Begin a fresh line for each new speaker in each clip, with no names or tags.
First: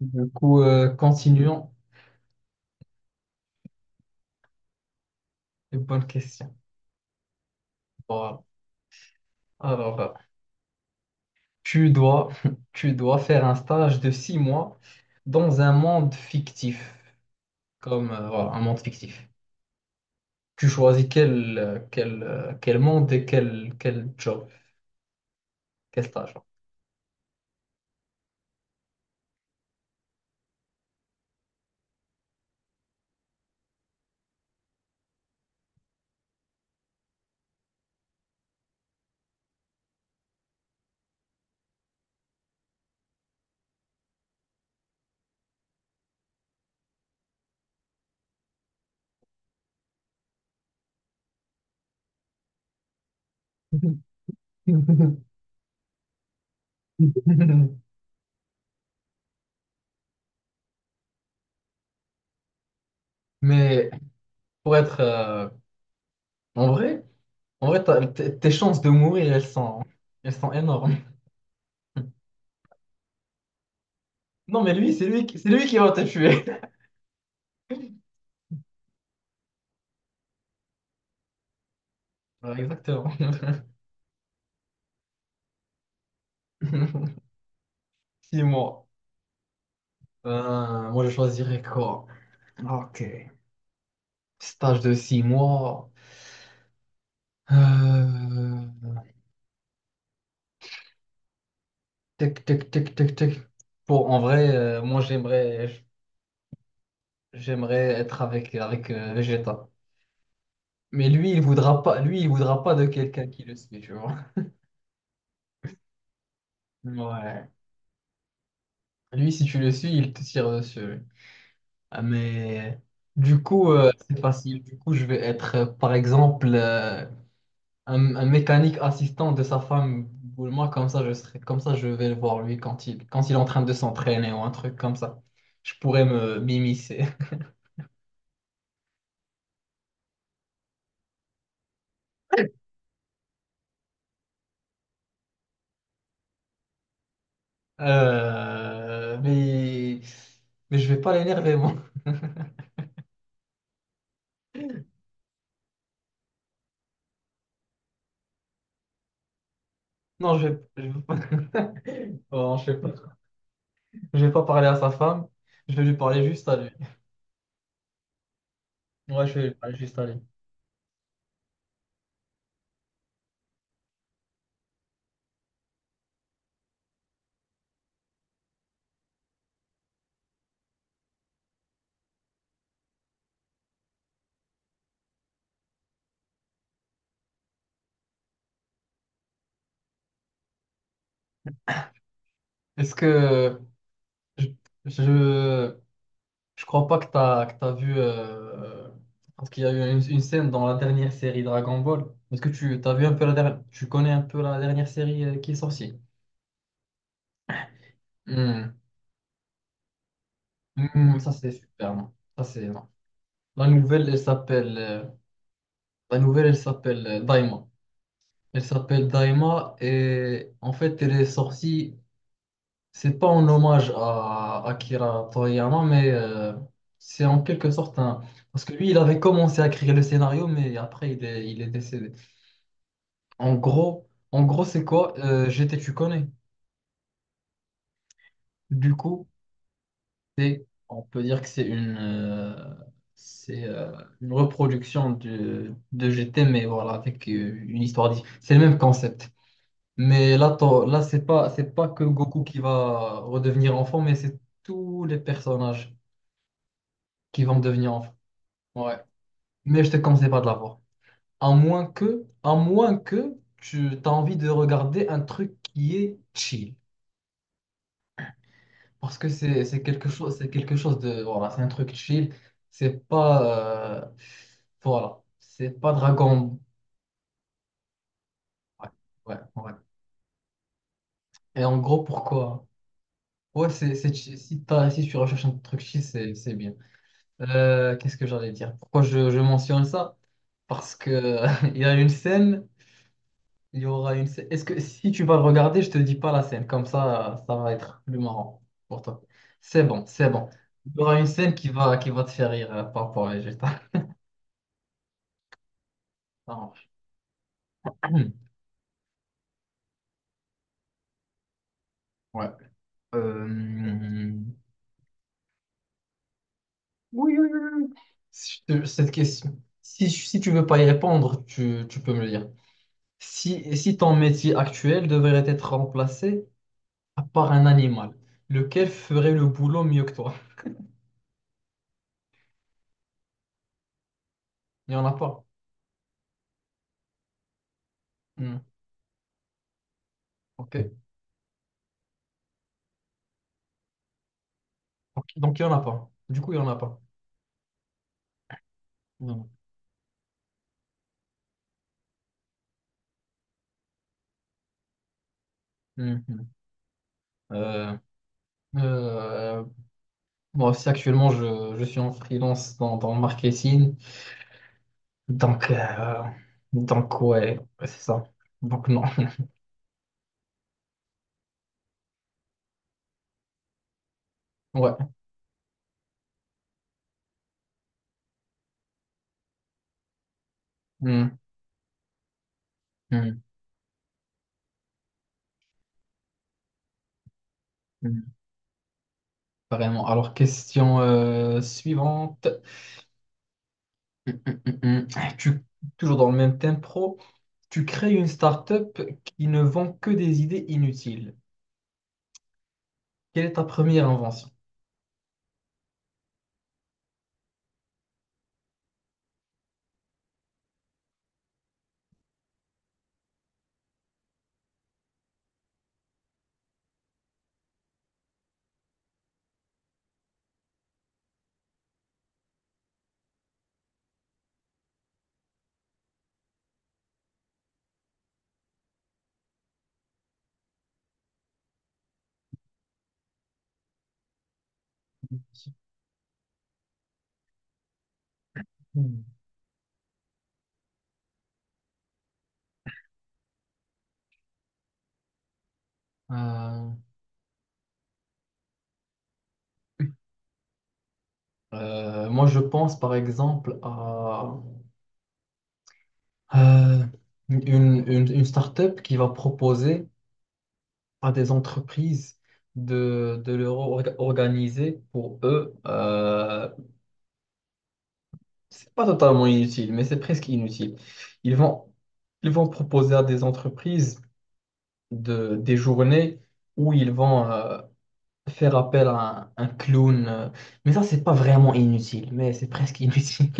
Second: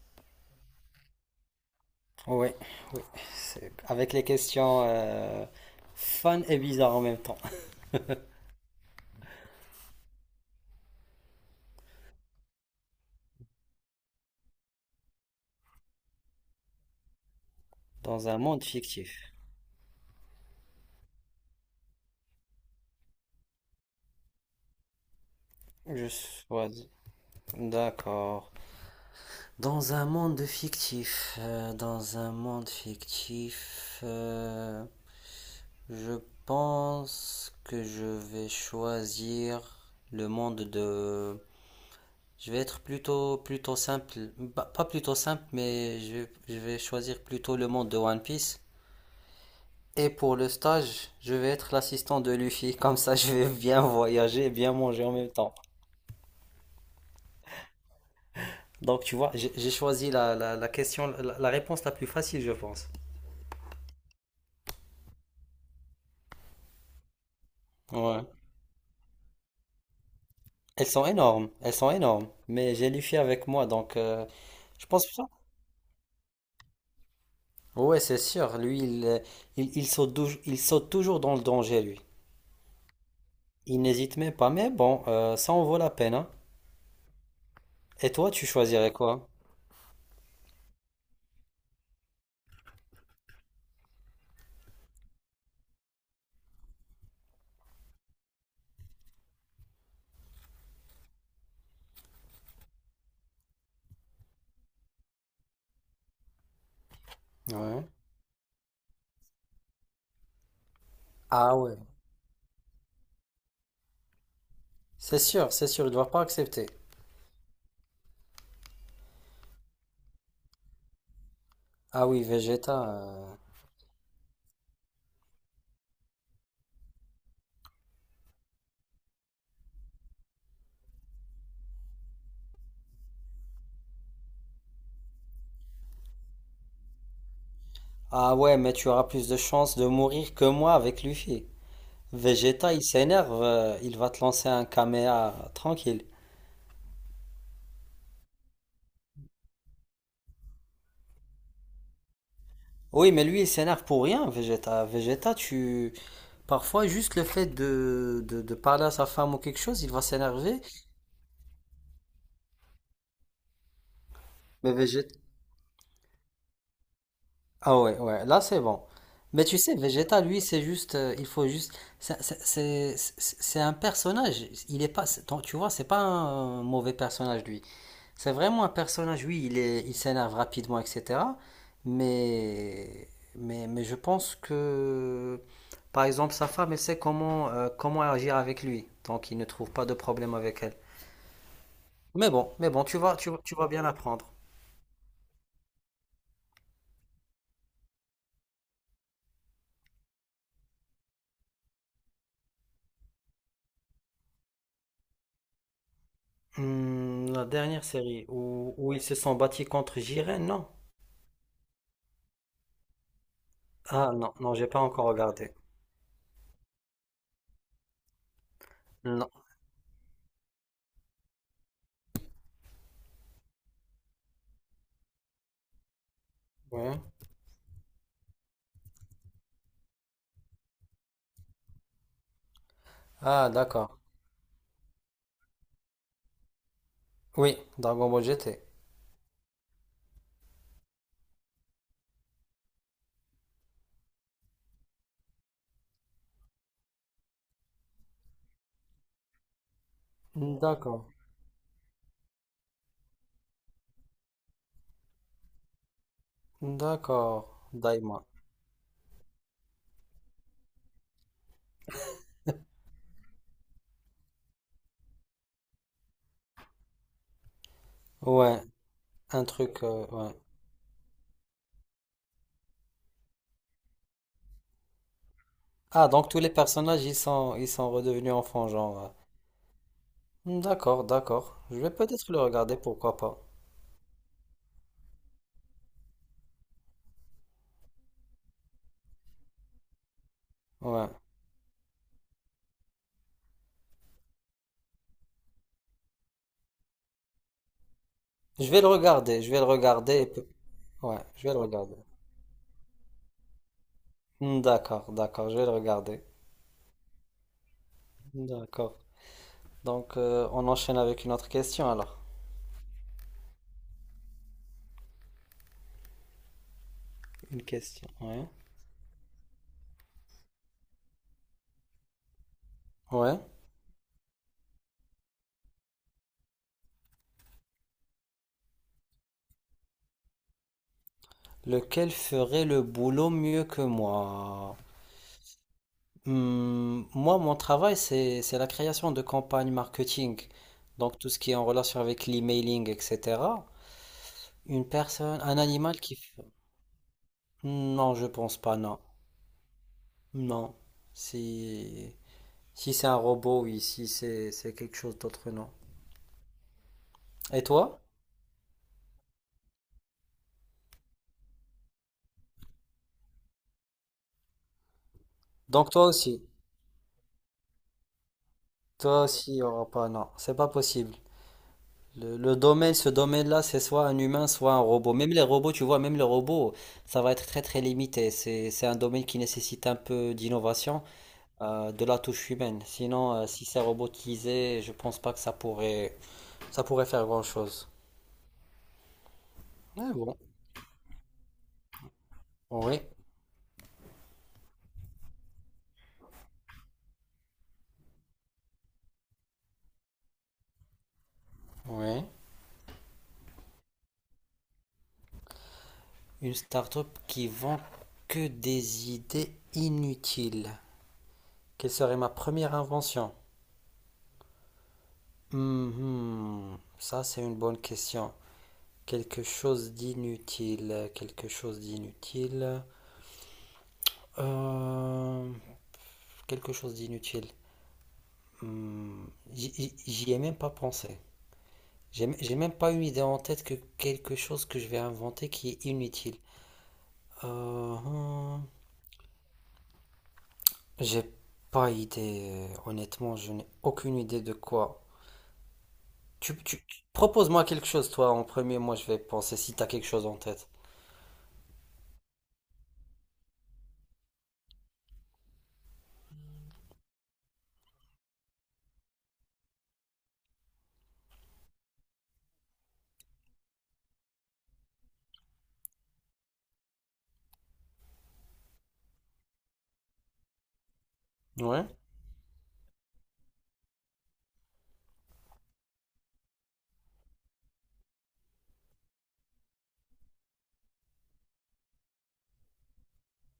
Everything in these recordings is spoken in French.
Continuons.
Oui, oui. Avec les questions
Une bonne
fun
question.
et bizarres en même temps.
Voilà. Alors, tu dois, tu dois faire un stage de six mois dans un monde fictif, comme
Dans un
voilà, un
monde
monde fictif.
fictif.
Tu choisis quel monde et quel job, quel
Je
stage.
choisis. D'accord. Dans un monde fictif. Dans un monde fictif. Je pense que je vais choisir le monde de. Je vais être plutôt simple. Bah, pas plutôt simple, je vais choisir plutôt le monde de One Piece. Et pour le stage, je vais être l'assistant de Luffy, comme ça je vais bien voyager et bien manger en même temps. Donc tu vois, j'ai choisi la question, la réponse la plus facile, je pense.
Mais pour être en vrai, en vrai,
Ouais.
tes chances de mourir, elles sont
Elles
énormes.
sont énormes, elles sont énormes. Mais j'ai Luffy avec moi, donc
Non, mais
je
lui,
pense que ça.
c'est lui qui va te tuer.
Ouais, c'est sûr, lui, il saute toujours dans le danger, lui.
Voilà, exactement.
Il n'hésite même pas, mais bon, ça en vaut la peine, hein. Et toi,
Six
tu
mois.
choisirais quoi?
Moi, je choisirais quoi? Ok. Stage de six mois. Euh, Tic, tic, tic, tic, tic. Pour, en vrai, moi, j'aimerais
Ouais.
être avec Vegeta. Mais lui, il
Ah ouais.
voudra pas, lui, il voudra pas de quelqu'un qui le suit, tu vois.
C'est sûr, il ne doit pas accepter.
Ouais. Lui, si tu le suis, il te tire dessus. Ah,
Ah oui, Vegeta.
mais du coup, c'est facile. Du coup, je vais être, par exemple, un mécanique assistant de sa femme ou moi, comme ça, je serais, comme ça, je vais le voir, lui, quand il est en train de s'entraîner ou un truc comme ça. Je pourrais me m'immiscer.
Ah ouais, mais tu auras plus de chances de mourir que moi avec Luffy. Vegeta, il s'énerve, il va te lancer un caméa tranquille.
Euh, mais, mais je vais pas l'énerver, moi.
Oui, mais lui, il s'énerve pour rien, Vegeta. Vegeta, tu... Parfois, juste le fait de parler à sa femme ou quelque chose, il va
Non,
s'énerver.
je vais pas... Bon, je sais pas. Je vais pas parler
Mais
à sa
Vegeta...
femme, je vais lui parler juste à lui.
Ah ouais, ouais, là, c'est bon.
Ouais, je vais
Mais
lui
tu sais,
parler juste à lui.
Vegeta, lui, c'est juste... il faut juste... c'est un personnage. Il est pas... Tu vois, c'est pas un mauvais personnage, lui. C'est vraiment un personnage, oui, il s'énerve rapidement, etc. Mais, mais je pense que, par exemple, sa femme, elle sait comment, comment agir avec lui. Donc, il ne trouve pas de problème avec elle. Mais bon,
Est-ce
tu
que
vas bien apprendre.
je, je- je crois pas que t'as vu. Parce qu'il y a eu une scène dans la dernière série Dragon Ball. Est-ce que tu t'as vu un peu la dernière. Tu connais un peu la dernière série qui est sortie?
Hmm, la dernière série
Hmm.
où ils se sont battus contre Jiren, non?
Hmm, ça, c'est super. Non. Ça, c'est. Non. La nouvelle,
Ah
elle
non, non, j'ai
s'appelle.
pas encore regardé.
La nouvelle, elle s'appelle Daima. Elle s'appelle
Non.
Daima et en fait, elle est sortie. C'est pas en hommage à Akira Toriyama, mais
Ouais.
c'est en quelque sorte un. Parce que lui, il avait commencé à écrire le scénario, mais après, il est décédé.
Ah, d'accord.
En gros, c'est quoi? GT, tu connais.
Oui, Dragon Ball GT.
Du coup, c'est, on peut dire que c'est une reproduction de GT, mais voilà, avec une histoire c'est le même concept. Mais là,
D'accord.
c'est pas que Goku qui va redevenir enfant, mais c'est tous les personnages qui
D'accord.
vont devenir enfants.
Daima.
Ouais. Mais je te conseille pas de la voir. À moins que tu as envie de regarder un truc qui est chill.
Ouais,
Parce que
un
c'est
truc,
quelque
ouais.
chose, c'est quelque chose de, voilà, c'est un truc chill. C'est pas, voilà, c'est pas
Ah, donc tous les
Dragon.
personnages, ils sont redevenus enfants, genre.
Ouais, ouais, ouais.
Hmm, d'accord, d'accord.
Et en
Je vais
gros,
peut-être le
pourquoi?
regarder, pourquoi pas.
Ouais, si t'as, si tu recherches un truc chill, c'est bien. Qu'est-ce que j'allais dire? Pourquoi je mentionne ça? Parce
Ouais.
que il y a une scène, il y aura une scène. Est-ce que si tu vas le regarder, je te dis pas la scène, comme ça va être plus marrant
Je vais le
pour toi.
regarder, je vais le
C'est bon,
regarder.
c'est bon. Il y aura
Ouais,
une
je vais
scène
le regarder.
qui va te faire rire, par rapport à Vegeta.
Hmm, d'accord, d'accord, je vais le regarder.
Hmm,
D'accord. Donc, on enchaîne avec une autre question, alors.
ouais. Euh,
Une question, ouais.
si je te- Cette question, si, tu veux pas y répondre, tu peux me le dire.
Ouais.
Si, si ton métier actuel devrait être remplacé par un animal, lequel ferait le boulot mieux que toi?
Lequel ferait le boulot mieux que moi?
Il n'y en a pas.
Hmm, moi, mon travail,
Hmm,
c'est la création de campagnes marketing.
ok.
Donc, tout ce qui est en relation avec l'emailing, etc. Une
Ok,
personne,
donc
un
il n'y en a
animal
pas.
qui...
Du coup, il n'y en a pas.
Non, je pense pas, non.
Vraiment.
Non. Si, si c'est un robot, oui. Si c'est quelque chose d'autre, non.
Mhm.
Et
Euh,
toi?
euh, Moi aussi, actuellement, je suis en freelance dans le marketing. Donc,
Donc toi
euh,
aussi.
donc ouais, c'est ça. Donc non.
Toi aussi, il n'y aura pas, non. C'est pas possible. Le domaine, ce domaine-là, c'est soit un humain, soit un
Ouais.
robot. Même les robots, tu vois, même les robots, ça va être très limité. C'est un domaine qui nécessite un peu d'innovation,
Hmm.
de la touche humaine. Sinon,
Hmm,
si c'est robotisé, je pense pas que ça pourrait faire grand-chose.
hmm, vraiment.
Mais
Alors,
bon,
question suivante.
oui.
Hmm, hmm, hmm, hmm. Toujours dans le même thème pro, tu crées une start-up qui ne vend que des idées inutiles.
Ouais.
Quelle est ta première invention?
Une start-up qui vend que des idées inutiles. Quelle serait ma première invention? Mhm. Ça, c'est une bonne question. Quelque chose d'inutile. Quelque chose d'inutile. Euh, quelque chose d'inutile. Hmm, j'y ai même pas pensé. J'ai même pas une idée en tête que quelque chose que je vais inventer qui est inutile. Euh, hmm.
Hmm.
J'ai pas idée, honnêtement, je n'ai aucune idée de quoi.
Euh,
Propose-moi quelque chose, toi, en premier, moi je vais penser si t'as quelque chose en tête.
Moi, je pense par exemple à euh, une start-up qui va proposer à des entreprises de leur organiser pour eux c'est pas totalement inutile, mais c'est presque inutile. Ils
Ouais.
vont, ils vont proposer à des entreprises de, des journées où ils vont faire appel à un clown. Mais ça, c'est pas vraiment inutile, mais c'est presque inutile.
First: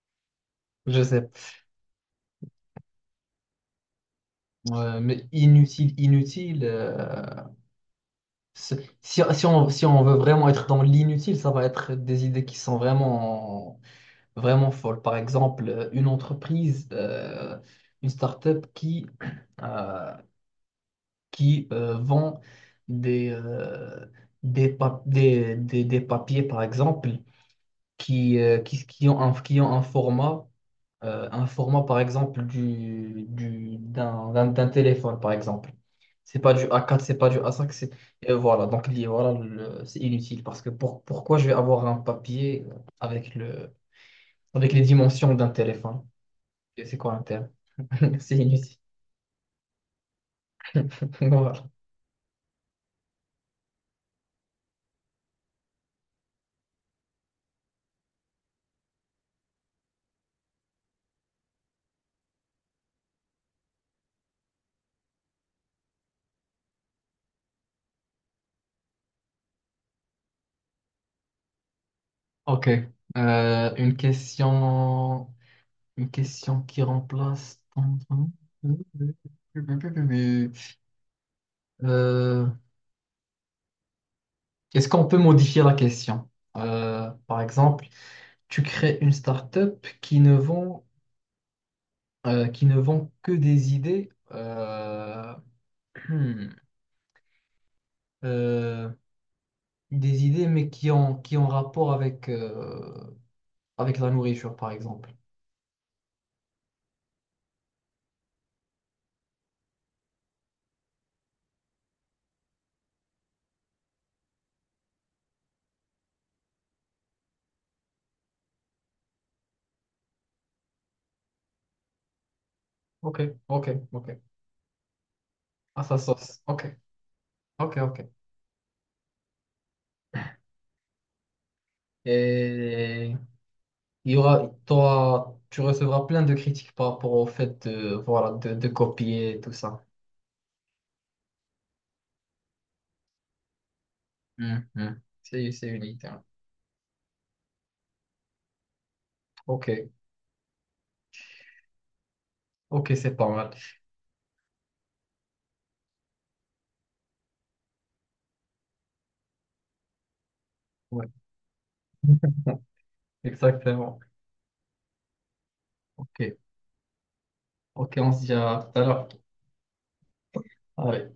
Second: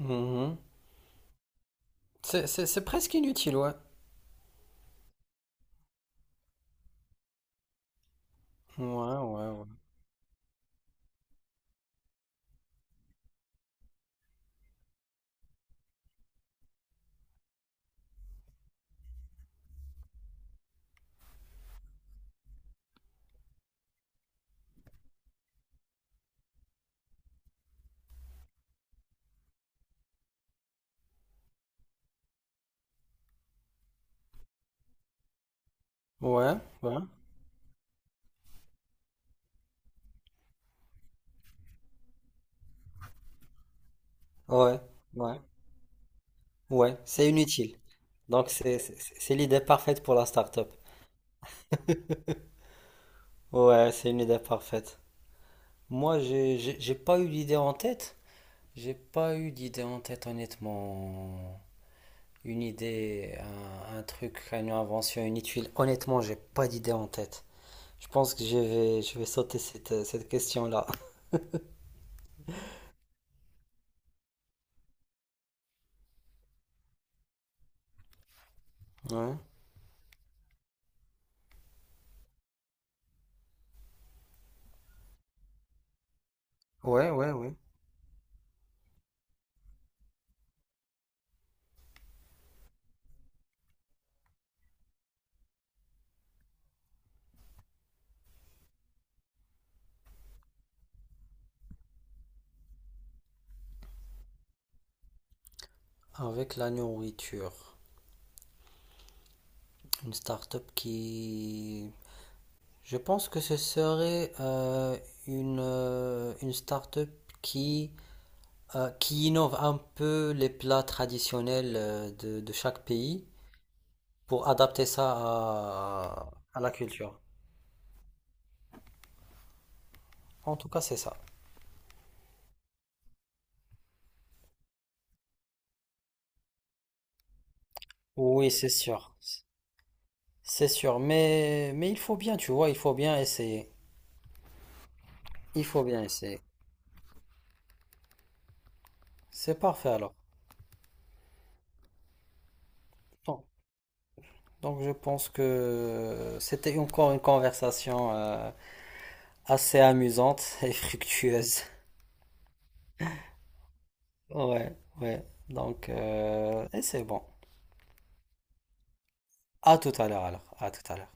Mhm.
Je sais. Pas.
C'est, c'est presque inutile, ouais.
Ouais, mais inutile, inutile.
Ouais,
Si,
ouais, ouais.
si on veut vraiment être dans l'inutile, ça va être des idées qui sont vraiment, vraiment folles. Par exemple, une entreprise, une start-up qui. euh, vend des, des papiers, par exemple, qui ont un format, par exemple, d'un téléphone, par exemple. C'est pas
Ouais,
du a
ouais.
quatre c'est pas du a cinq c'est... et voilà, voilà, c'est inutile parce que pourquoi je vais avoir un papier avec le, avec
Ouais,
les dimensions
ouais.
d'un téléphone? Et c'est
Ouais,
quoi un
c'est
téléphone?
inutile.
C'est
Donc
inutile.
c'est l'idée parfaite pour la start-up.
Voilà.
Ouais, c'est une idée parfaite. Moi, j'ai pas eu d'idée en tête. J'ai pas eu d'idée en tête, honnêtement. Un truc, une invention, une tuile. Honnêtement, j'ai pas d'idée en tête. Je pense que je vais sauter cette question-là.
Ok. Une question. Une question qui remplace ton...
Ouais,
Euh, est-ce qu'on peut modifier la question?
ouais, ouais,
Par
ouais.
exemple, tu crées une start-up qui ne vend que des idées, hmm, euh, des idées, mais qui ont rapport avec, avec la nourriture, par exemple.
Avec la nourriture, une start-up qui... Je pense que ce serait une start-up qui, qui innove un peu les plats traditionnels de chaque
Ok,
pays
ok, ok.
pour adapter ça
Ah, ça sauce.
à
Ok,
la culture.
ok, ok.
En tout cas, c'est ça.
Et il y aura, tu recevras plein de critiques par rapport au fait de, voilà,
Oui,
de
c'est sûr.
copier tout ça.
C'est sûr, mais il faut bien, tu vois, il faut bien essayer. Il
C'est
faut bien
unique. Hein.
essayer. C'est
Ok,
parfait alors.
ok, c'est pas
Bon.
mal.
Donc je pense que c'était encore une conversation assez amusante et
Ouais.
fructueuse.
Exactement.
Ouais, ouais. Donc,
Ok,
et c'est bon.
ok, on se dit à tout à l'heure.
À tout à l'heure alors. À tout à l'heure.
Allez.